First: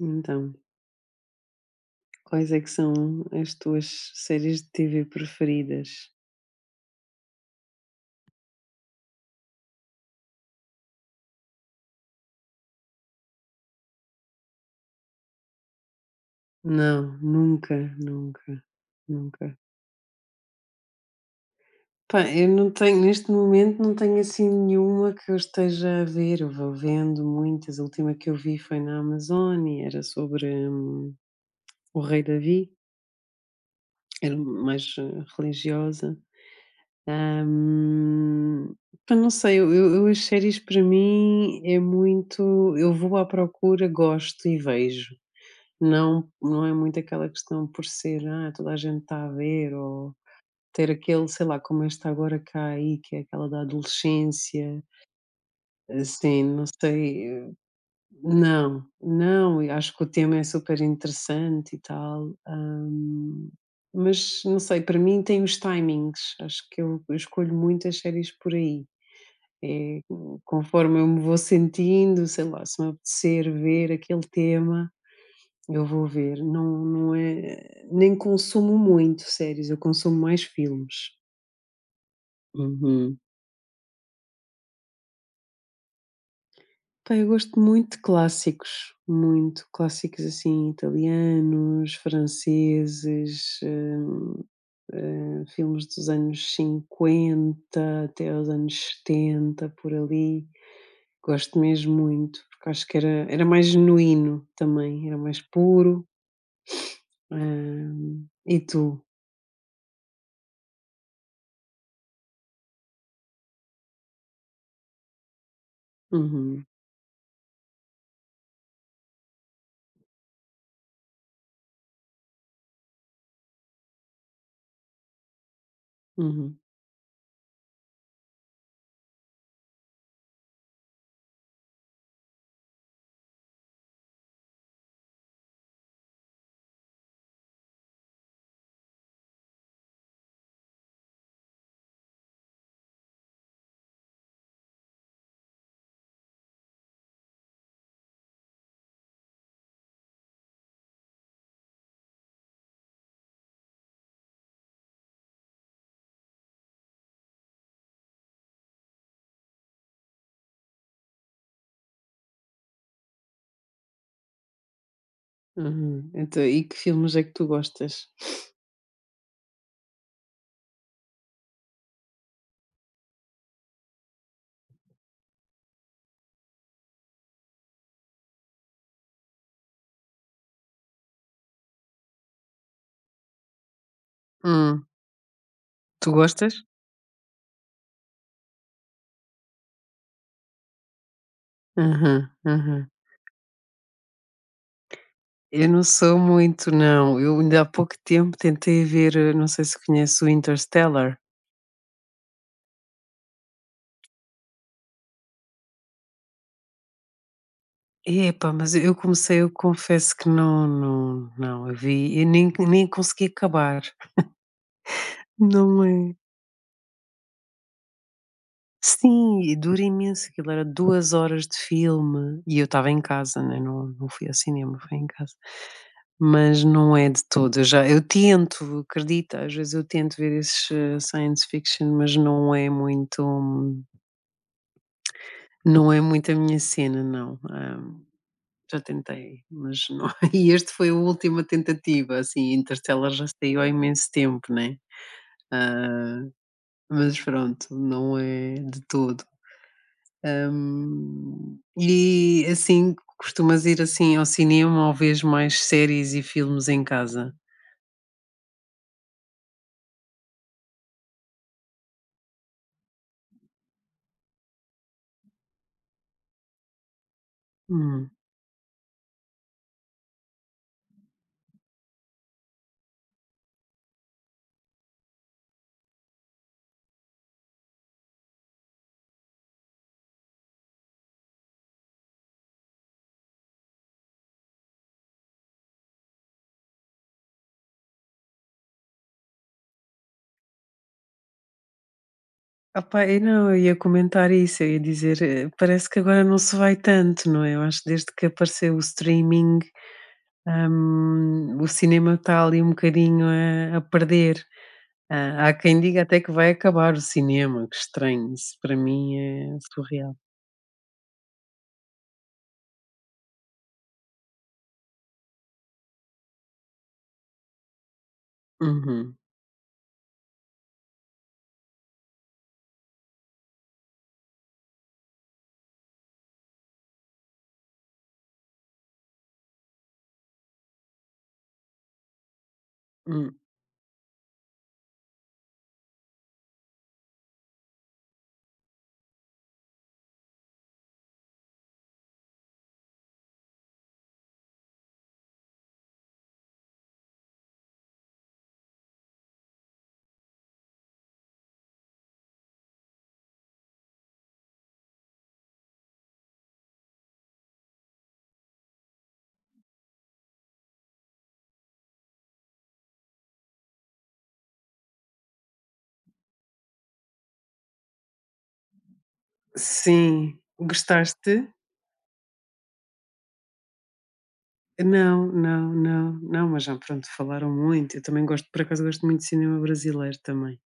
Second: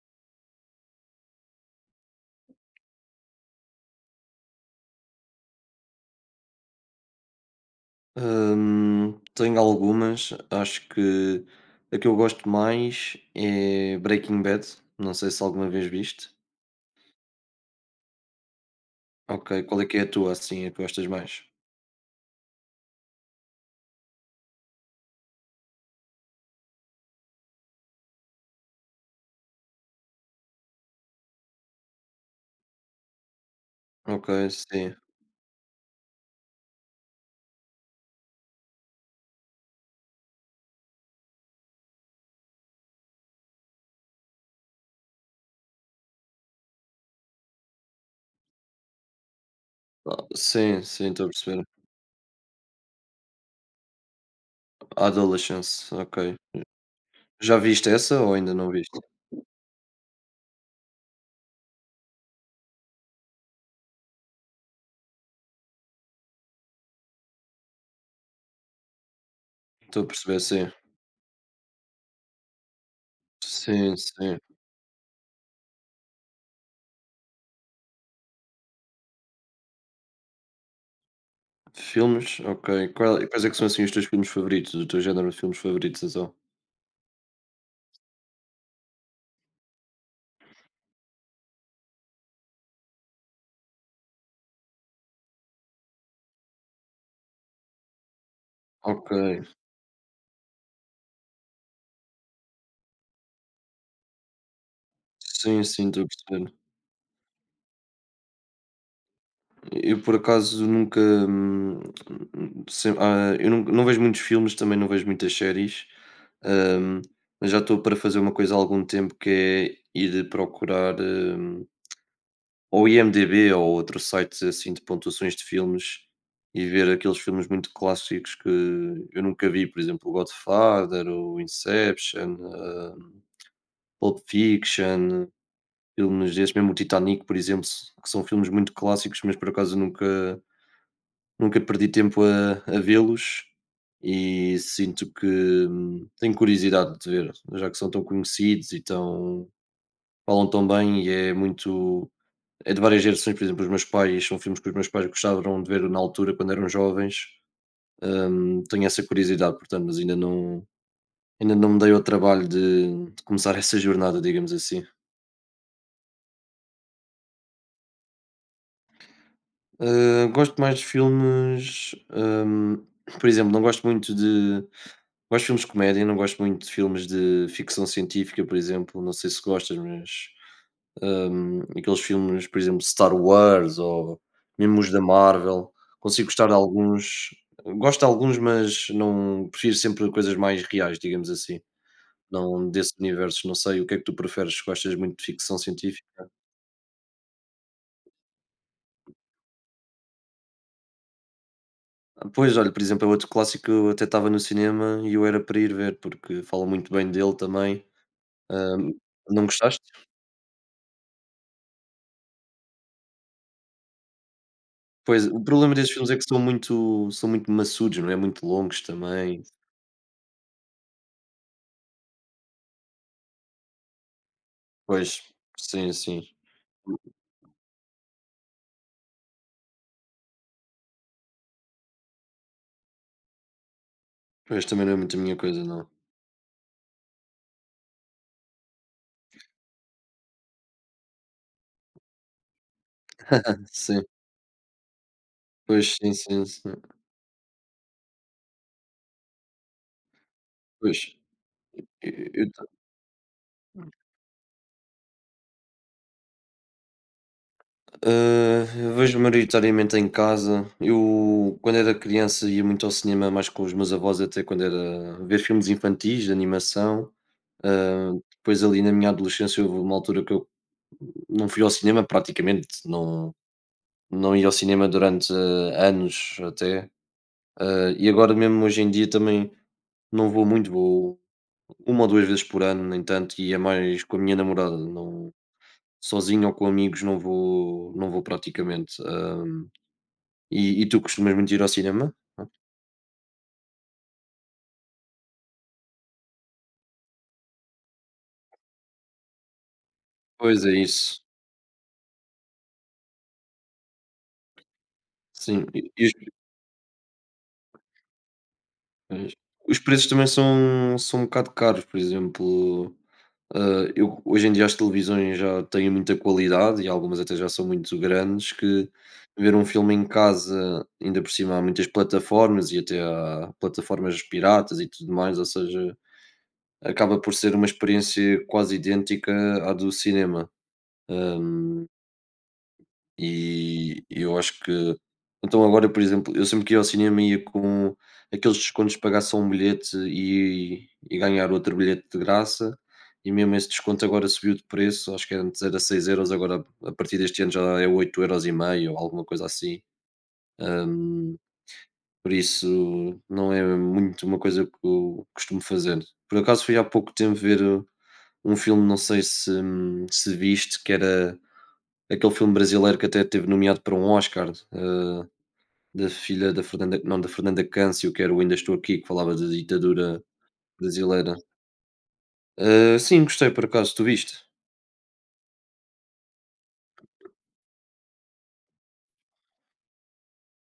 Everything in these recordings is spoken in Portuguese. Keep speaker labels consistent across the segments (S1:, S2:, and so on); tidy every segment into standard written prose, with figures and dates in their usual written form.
S1: Então, quais é que são as tuas séries de T V preferidas?
S2: Tenho algumas. Acho que a que eu gosto mais é Breaking Bad. Não sei se alguma vez viste.
S1: Não, nunca, nunca, nunca.
S2: Ok, qual é que é a tua, assim, a que gostas mais?
S1: Pá, eu não tenho, neste momento não tenho assim nenhuma que eu esteja a ver. Eu vou vendo muitas. A última que eu vi foi na Amazon e era sobre o rei Davi,
S2: Ok,
S1: era mais
S2: sim.
S1: religiosa. Hum, pá, não sei, eu as séries para mim é muito. Eu vou à procura, gosto e vejo. Não, não é muito aquela questão por ser: "Ah, toda a gente está a ver", ou
S2: Ah, sim,
S1: ter
S2: sim, estou
S1: aquele,
S2: a
S1: sei lá,
S2: perceber.
S1: como este agora cá aí, que é aquela da adolescência,
S2: Adolescence, ok.
S1: assim, não sei,
S2: Já viste essa ou ainda não
S1: não,
S2: viste?
S1: não, e acho que o tema é super interessante e tal, mas não sei, para mim tem os timings, acho que eu escolho muitas séries por aí, é
S2: Estou a perceber, sim.
S1: conforme eu me vou sentindo, sei lá, se me apetecer ver
S2: Sim,
S1: aquele
S2: sim.
S1: tema eu vou ver, não não é nem consumo muito séries, eu consumo mais filmes.
S2: Filmes, ok.
S1: Uhum.
S2: Quais é que são, assim, os teus filmes favoritos? O teu género de filmes favoritos, então?
S1: Pá, eu gosto muito de clássicos, muito. Clássicos, assim, italianos, franceses, hã filmes dos anos 50 até aos anos
S2: Ok.
S1: 70 por ali. Gosto mesmo muito, porque acho que era mais genuíno também, era mais
S2: Sim, sim, estou a
S1: puro.
S2: perceber.
S1: Hã, e tu?
S2: Eu por acaso nunca, sem ah, eu não vejo muitos filmes, também não vejo muitas séries,
S1: Uhum,
S2: hum, mas já estou para fazer uma coisa há algum tempo que é ir procurar, ou IMDb ou outro site assim de pontuações de filmes
S1: uhum.
S2: e ver aqueles filmes muito clássicos que eu nunca vi, por exemplo, o Godfather, o Inception, Pulp Fiction, filmes desses, mesmo o Titanic, por exemplo, que são filmes muito clássicos, mas por acaso nunca perdi tempo a vê-los e sinto que, tenho curiosidade de ver, já que são tão conhecidos e tão falam tão bem e é muito é de várias gerações, por exemplo, os meus pais são filmes que os meus pais gostavam de ver na altura quando eram jovens, tenho essa curiosidade, portanto, mas ainda não me dei ao trabalho de começar essa jornada, digamos assim.
S1: Uhum. Então, e que filmes é que tu gostas?
S2: Gosto mais de filmes, por exemplo, não gosto muito de. Gosto de filmes de comédia, não gosto muito de filmes de ficção científica, por exemplo, não sei se gostas, mas, aqueles filmes, por exemplo, Star Wars ou mesmo
S1: Hum,
S2: os da Marvel,
S1: tu
S2: consigo gostar
S1: gostas?
S2: de alguns. Gosto de alguns, mas não prefiro sempre coisas mais reais, digamos assim,
S1: Aham,
S2: não
S1: aham.
S2: desses universos. Não sei o que é que tu preferes, gostas muito de ficção
S1: Eu não sou
S2: científica?
S1: muito, não. Eu ainda há pouco tempo tentei ver, não sei se conhece o Interstellar.
S2: Ah, pois, olha, por exemplo, é outro clássico que eu até estava no cinema e eu era para ir ver, porque fala muito bem dele também.
S1: Epá, mas eu
S2: Hum,
S1: comecei,
S2: não
S1: eu
S2: gostaste?
S1: confesso que não, não, não, eu vi, eu nem, nem consegui acabar.
S2: Pois, o problema
S1: Não
S2: desses filmes
S1: é?
S2: é que são muito maçudos, não é, muito longos
S1: Sim,
S2: também.
S1: e dura imenso, aquilo era 2 horas de filme, e eu estava em casa, né, não não fui ao cinema, fui em
S2: Pois,
S1: casa.
S2: sim, sim.
S1: Mas não é de todo, eu já eu tento, acredita, às vezes eu tento ver esses, science fiction, mas não é muito
S2: Pois, também não é muito a minha coisa não.
S1: não é muito a minha cena não, já tentei, mas não e este foi a última tentativa, assim, Interstellar já saiu há
S2: Sim,
S1: imenso tempo, né,
S2: pois, sim, sim, sim.
S1: mas pronto, não é de todo.
S2: Pois, e
S1: E
S2: eu ta
S1: assim, costumas ir assim ao cinema ou vês mais séries e filmes em casa?
S2: eu vejo maioritariamente em casa. Eu, quando era criança, ia muito ao cinema mais com os meus avós, até quando era ver filmes infantis de animação.
S1: Hum.
S2: Depois ali na minha adolescência houve uma altura que eu não fui ao cinema praticamente, não ia ao cinema durante anos até. E agora mesmo hoje em dia também não vou muito, vou uma ou duas vezes por ano, nem tanto, e é mais com a minha namorada, não, sozinho ou com amigos não vou, não vou praticamente. E, e tu costumas muito ir ao cinema? Ah,
S1: Opá, eu não, eu ia comentar isso, eu ia dizer, parece que agora não se vai tanto, não é? Eu acho que desde que apareceu o streaming,
S2: pois é isso,
S1: o cinema está ali um bocadinho a perder. Ah, há
S2: sim.
S1: quem
S2: E,
S1: diga
S2: e
S1: até que vai acabar o cinema, que estranho, isso para mim
S2: os,
S1: é
S2: os preços
S1: surreal.
S2: também são, são um bocado caros, por exemplo, Ah, eu, hoje em dia as televisões já têm muita qualidade e algumas até já são muito grandes que
S1: Uhum,
S2: ver um filme em casa, ainda por cima há muitas plataformas e até há plataformas piratas e tudo mais, ou seja, acaba por ser uma experiência quase idêntica à do cinema.
S1: hum.
S2: E eu acho que então agora, por exemplo, eu sempre que ia ao cinema ia com aqueles descontos de pagar só um bilhete e ganhar outro bilhete de graça, e mesmo esse desconto agora subiu de preço, acho que antes era seis euros, agora a partir deste ano já é oito euros e meio ou alguma coisa assim. Hum, por isso não é muito uma coisa que eu costumo fazer. Por acaso fui há pouco tempo ver um filme, não sei se viste, que era aquele filme brasileiro que até teve nomeado para um Oscar, da filha da Fernanda, não, da Fernanda Câncio, que era o Ainda Estou Aqui, que falava da ditadura
S1: Sim,
S2: brasileira.
S1: gostaste?
S2: Ah, sim, gostei por acaso, tu viste?
S1: Não, não, não, não, mas já, pronto, falaram muito. Eu também gosto, por acaso gosto muito de cinema brasileiro também.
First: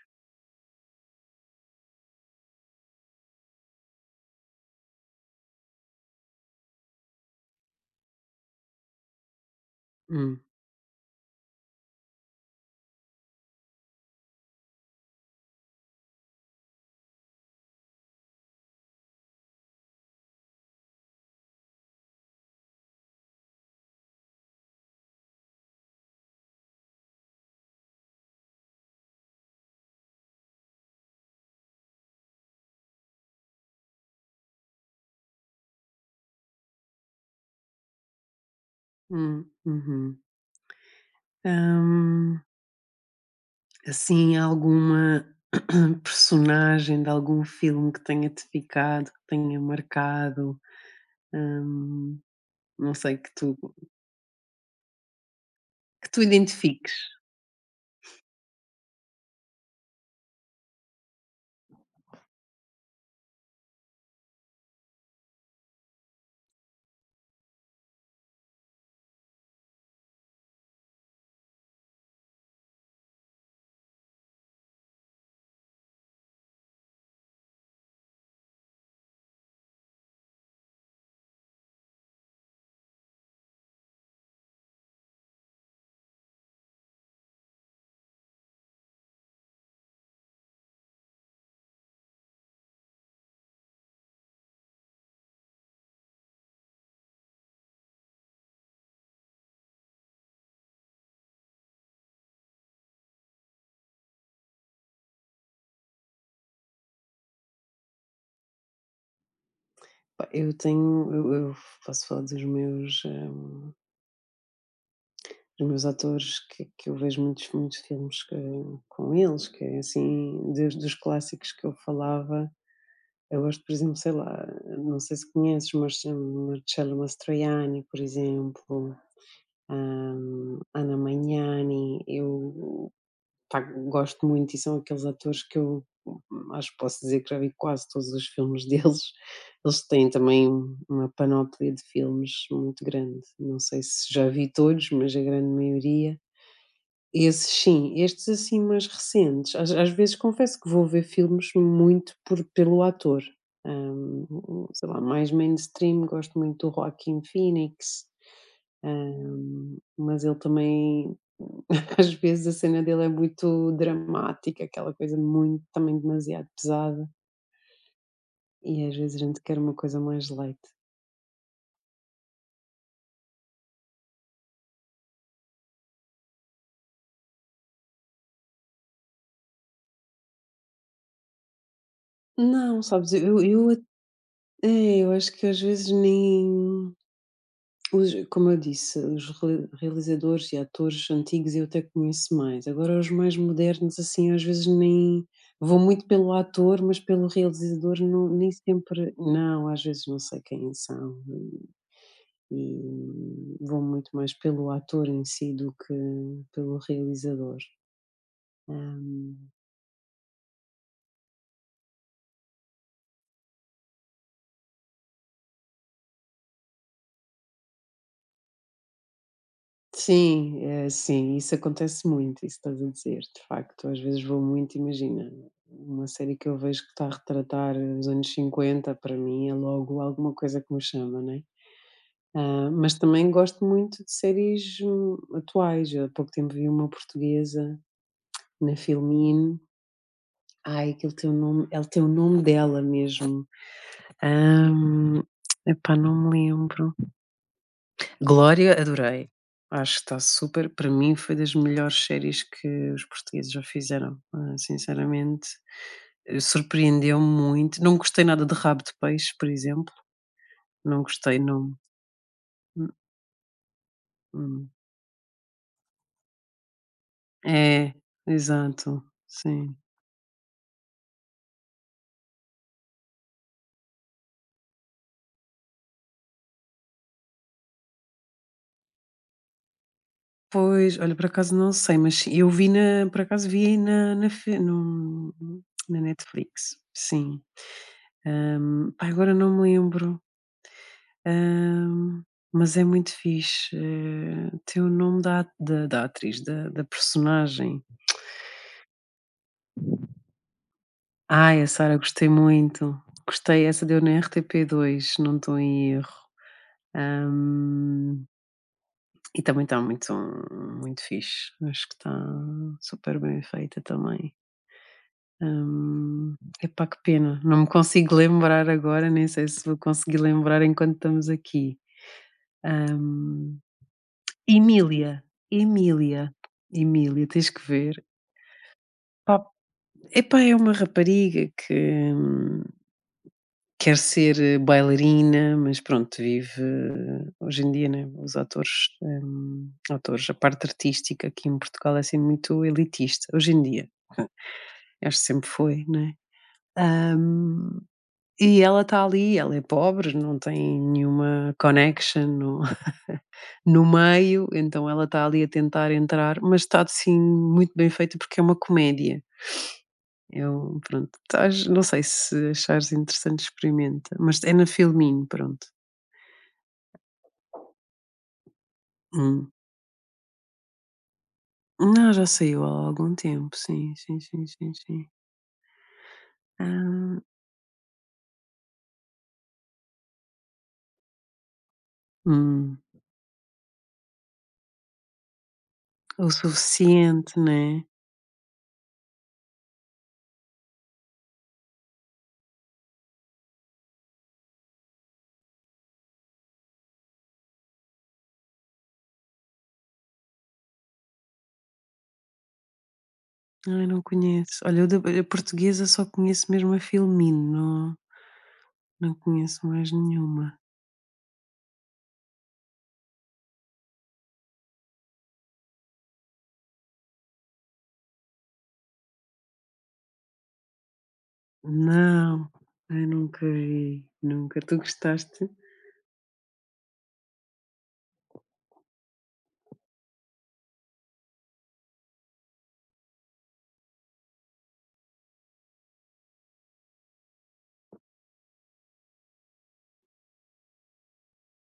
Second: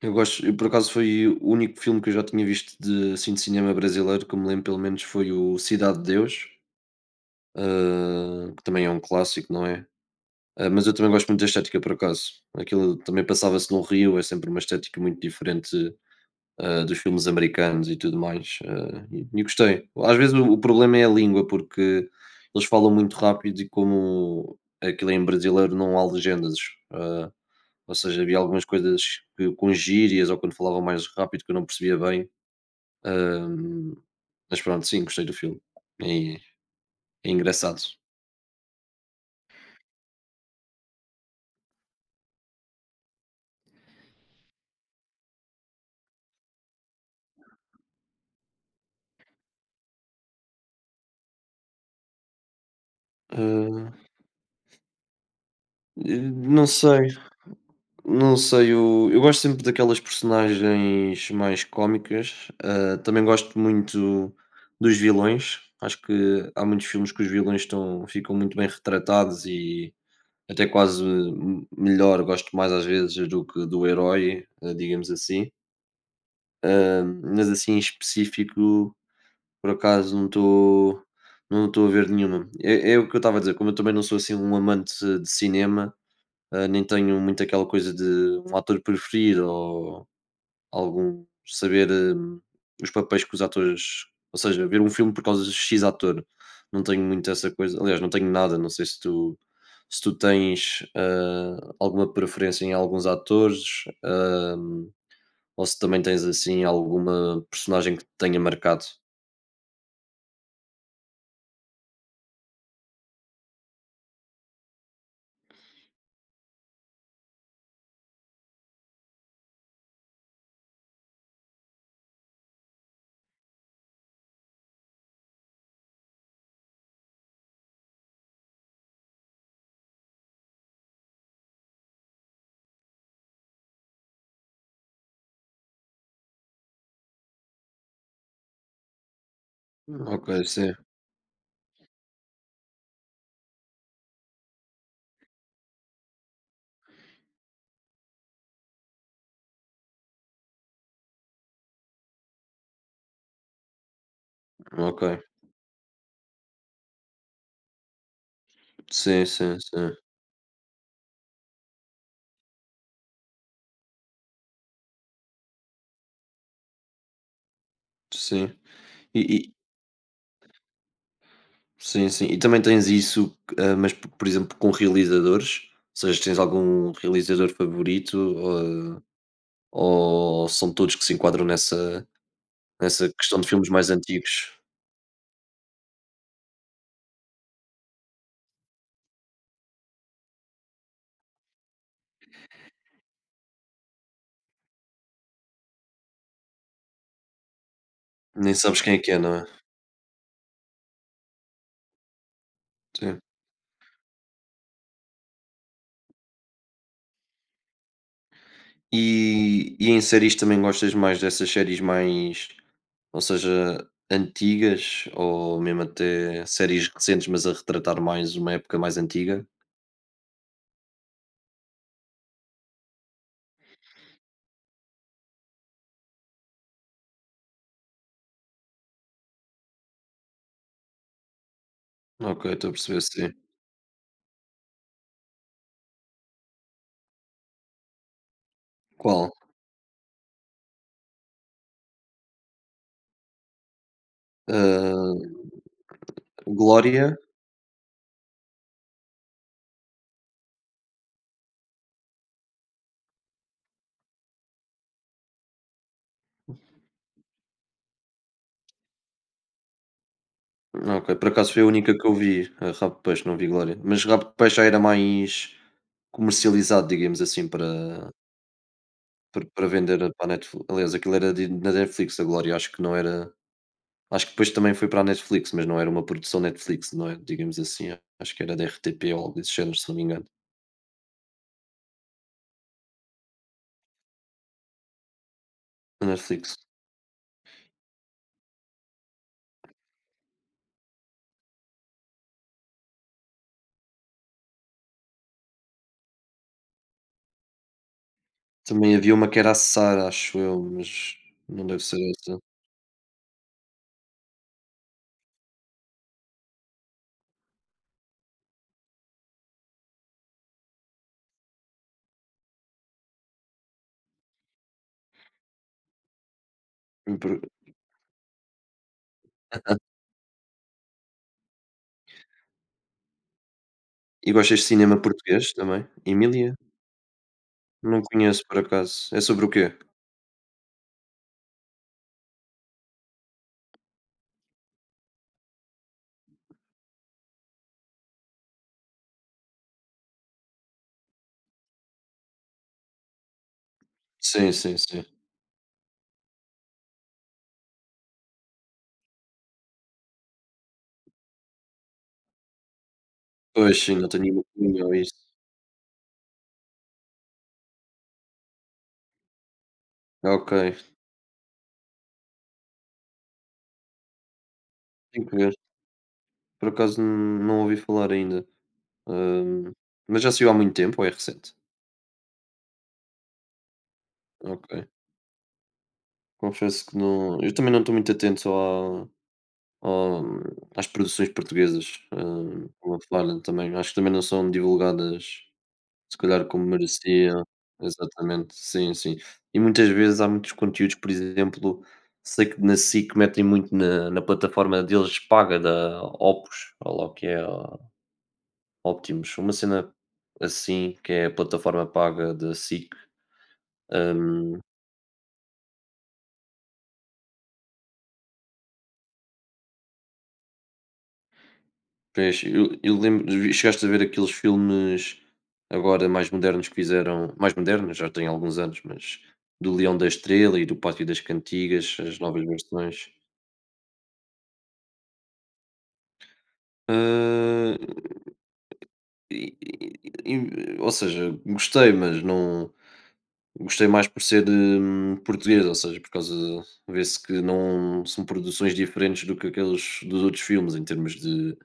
S2: Eu gosto, eu por acaso foi o único filme que eu já tinha visto de, assim, de cinema brasileiro, que eu me lembro pelo menos foi o Cidade de Deus, que também é um clássico, não é?
S1: Hum,
S2: Mas eu também gosto muito da estética por acaso. Aquilo também passava-se no Rio, é sempre uma estética muito diferente dos filmes americanos e tudo mais. E, e gostei. Às vezes o problema é a língua, porque eles falam muito rápido e como aquilo é em brasileiro não há legendas. ah, ou seja, havia algumas coisas que, com gírias ou quando falavam mais rápido que eu não percebia bem. Ahm, mas pronto, sim, gostei do filme. É, é engraçado.
S1: uhum. Hum, assim, alguma personagem de algum filme que tenha-te ficado, que tenha marcado, hum, não sei, que tu
S2: Ah,
S1: que
S2: eh,
S1: tu
S2: não
S1: identifiques?
S2: sei. Não sei, eu gosto sempre daquelas personagens mais cómicas. Também gosto muito dos vilões. Acho que há muitos filmes que os vilões estão, ficam muito bem retratados e até quase melhor. Gosto mais às vezes do que do herói, digamos assim. Mas assim em específico, por acaso não estou a ver nenhuma. É, é o que eu estava a dizer, como eu também não sou assim um amante de cinema, nem tenho muito aquela coisa de um ator preferido ou algum saber, os papéis que os atores, ou seja, ver um filme por causa de X ator, não tenho muito essa coisa, aliás, não tenho nada, não sei se tu tens, alguma preferência em alguns atores, ou se também tens, assim, alguma personagem que te tenha marcado?
S1: Pá, eu tenho eu posso falar dos meus atores que eu vejo muitos, muitos filmes que- com eles, que é assim, desde os clássicos que eu falava, eu gosto, por exemplo, sei lá, não sei se conheces, mas Marcello Mastroianni, por exemplo, Ana Magnani, eu pá, gosto muito e são aqueles atores que eu acho que posso dizer que já vi quase todos os filmes deles. Eles têm
S2: Ok,
S1: também
S2: sim,
S1: um- uma panóplia de filmes muito grande. Não sei se já vi todos, mas a grande maioria. Esses sim, estes assim mais recentes, às vezes confesso que vou ver filmes muito por pelo ator, sei lá,
S2: ok.
S1: mais mainstream, gosto muito do Joaquin Phoenix,
S2: Sim, sim, sim,
S1: mas ele também às vezes a cena dele é muito dramática, aquela coisa muito também demasiado pesada,
S2: sim.
S1: e às vezes
S2: E
S1: a gente
S2: e
S1: quer uma coisa mais light.
S2: sim, sim. E também tens isso, mas, por exemplo, com realizadores? Ou seja, tens algum realizador favorito? Ou são todos que se enquadram nessa
S1: Não,
S2: nessa
S1: sabes,
S2: questão de filmes
S1: eu a
S2: mais antigos?
S1: é, eu acho que às vezes nem os, como eu disse, os realizadores e atores antigos eu até conheço mais. Agora, os mais modernos, assim, às vezes nem. Vou muito pelo ator, mas pelo realizador não, nem
S2: Nem sabes quem é que
S1: sempre.
S2: é, não é?
S1: Não, às vezes não sei quem são.
S2: Sim.
S1: E vou muito mais pelo ator em si do que pelo realizador.
S2: E em séries também gostas mais dessas séries mais, ou seja, antigas ou mesmo até séries recentes, mas a retratar mais uma época mais antiga?
S1: Sim, sim, isso acontece muito, isso estás a dizer, de facto. Às vezes vou muito, imagina, uma série que eu vejo que está a retratar os anos 50 para mim é logo alguma coisa que me chama, né?
S2: Ok,
S1: Ah,
S2: estou a
S1: mas
S2: perceber,
S1: também
S2: sim.
S1: gosto muito de séries atuais. Há pouco tempo vi uma portuguesa na
S2: Qual?
S1: Filmin. Ai, aquele teu nome, é o teu nome dela mesmo. Ahm,
S2: Hã,
S1: epá, não me lembro.
S2: Glória?
S1: Glória, adorei. Acho que está super para mim foi das melhores séries que os portugueses já fizeram, ah, sinceramente, surpreendeu-me muito. Não gostei nada de Rabo de Peixe, por exemplo, não
S2: Ok, por
S1: gostei,
S2: acaso foi a
S1: não.
S2: única que eu vi, a Rabo de Peixe, não vi Glória. Mas Rabo de Peixe já
S1: Mm-mm.
S2: era mais comercializado, digamos assim,
S1: É,
S2: para.
S1: exato,
S2: Para
S1: sim.
S2: vender para a Netflix. Aliás, aquilo era de na Netflix, a Glória, acho que não era, acho que depois também foi para a Netflix, mas não era uma produção Netflix, não é, digamos assim, acho que era da RTP ou algo desse género, se não me engano,
S1: Pois, olha, por acaso não sei, mas sim, eu vi na por acaso vi na na fi no na
S2: da Netflix.
S1: Netflix, sim. Pá, agora não me lembro. Hã, mas é muito fixe, tem o nome da a da da atriz, da da personagem.
S2: Também havia uma que era a Sara, acho eu, mas
S1: Ai, a
S2: não deve
S1: Sara
S2: ser
S1: gostei
S2: essa.
S1: muito, gostei, essa deu na RTP2, se não estou em erro. Hã, e também está muito fixe, acho que está super bem feita também. Hã, epá, que
S2: E por
S1: pena, não me consigo lembrar agora, nem sei se vou conseguir lembrar enquanto estamos aqui.
S2: e gostas de cinema
S1: Emília,
S2: português também?
S1: Emília.
S2: Emília?
S1: Emília, tens que ver.
S2: Não conheço, por acaso. É
S1: Pá,
S2: sobre o quê?
S1: epá, é uma rapariga que, hum, quer ser, bailarina, mas pronto, vive hoje em dia, né, os atores, atores, a parte artística aqui em Portugal é assim muito elitista, hoje em dia,
S2: Sim, sim, sim.
S1: acho que sempre foi, né. Hum, e ela está ali, ela é pobre, não tem nenhuma connection, não
S2: Pois
S1: no
S2: sim, não tenho uma
S1: meio, então
S2: opinião a
S1: ela
S2: isso.
S1: está ali a tentar entrar, mas está assim muito bem feito porque é uma comédia.
S2: Ok,
S1: Eu pronto, estás não sei se achares interessante experimenta, mas é na Filmin,
S2: tenho que ver.
S1: pronto.
S2: Por acaso não ouvi falar ainda.
S1: Hum.
S2: Hum, mas já saiu há muito tempo ou é recente?
S1: Não, já saiu há algum tempo, sim, sim, sim, sim,
S2: Ok.
S1: sim.
S2: Confesso que
S1: Ah,
S2: não. Eu também não estou muito atento ao- às produções portuguesas.
S1: hum,
S2: Como a falar também. Acho que também não são divulgadas, se
S1: o
S2: calhar, como merecia.
S1: suficiente, né.
S2: Exatamente, sim, sim. E muitas vezes há muitos conteúdos, por exemplo, sei que na SIC metem muito na plataforma deles paga da Opus, ou lá o que é, a Optimus, uma cena assim, que é a plataforma paga da SIC.
S1: Ai, não conheço.
S2: hum,
S1: Olha, eu da eu portuguesa só conheço mesmo a Filmin, não não conheço mais nenhuma.
S2: Pois, chegaste a ver aqueles filmes agora mais modernos que fizeram mais modernos, já têm alguns anos, mas do Leão da Estrela e do Pátio das Cantigas, as novas
S1: Não, ai
S2: versões.
S1: nunca vi, nunca. Tu gostaste?
S2: Hã, e ou seja, gostei, mas não. Gostei mais por ser, português, ou seja, por causa, vê-se que não são produções diferentes do que aqueles dos outros filmes em termos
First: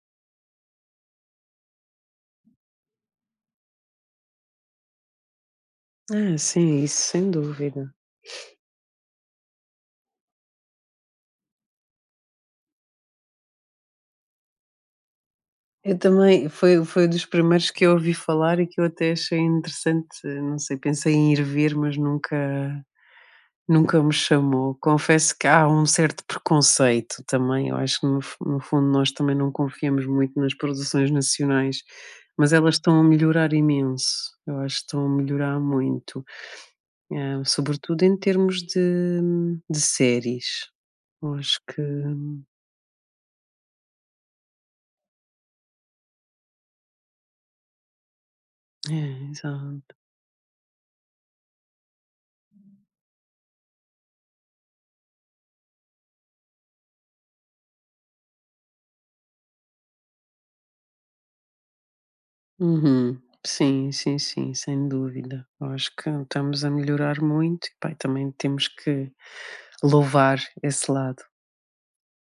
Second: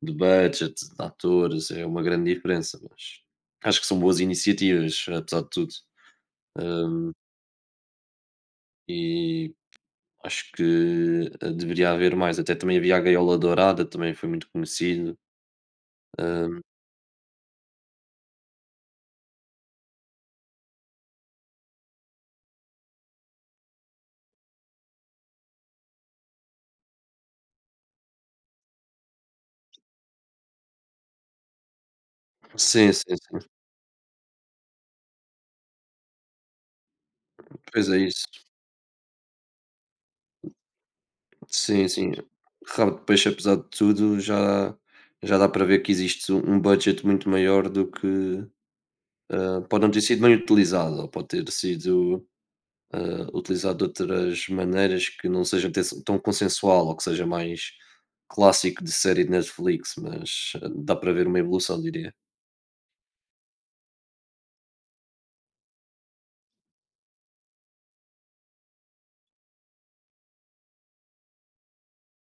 S2: de budget, de atores, é uma grande diferença, mas acho que são boas iniciativas, apesar de tudo.
S1: Ah, sim, isso
S2: Hum,
S1: sem dúvida.
S2: e acho que, deveria haver mais, até também havia a Gaiola Dourada, também foi muito conhecido.
S1: Eu também,
S2: Hum,
S1: foi dos primeiros que eu ouvi falar e que eu até achei interessante, não sei, pensei em ir ver, mas nunca nunca me chamou. Confesso que há um certo preconceito também, eu acho que no fu no fundo nós também não confiamos muito nas produções nacionais, mas elas
S2: sim,
S1: estão a
S2: sim, sim.
S1: melhorar imenso, eu acho que estão a melhorar muito,
S2: Pois é
S1: sobretudo em
S2: isso.
S1: termos de séries. Eu acho que
S2: Sim, sim. Rabo de Peixe, apesar de tudo, já dá para ver que existe um budget muito maior do que,
S1: é,
S2: pode não
S1: exato.
S2: ter sido bem utilizado, ou pode ter sido, utilizado de outras maneiras que não seja tec tão consensual, ou que seja mais clássico de série de Netflix, mas dá para ver uma evolução, diria.
S1: Uhum. Sim, sim, sim, sem dúvida. Eu acho que estamos a melhorar muito e, pá, e também temos que louvar esse lado.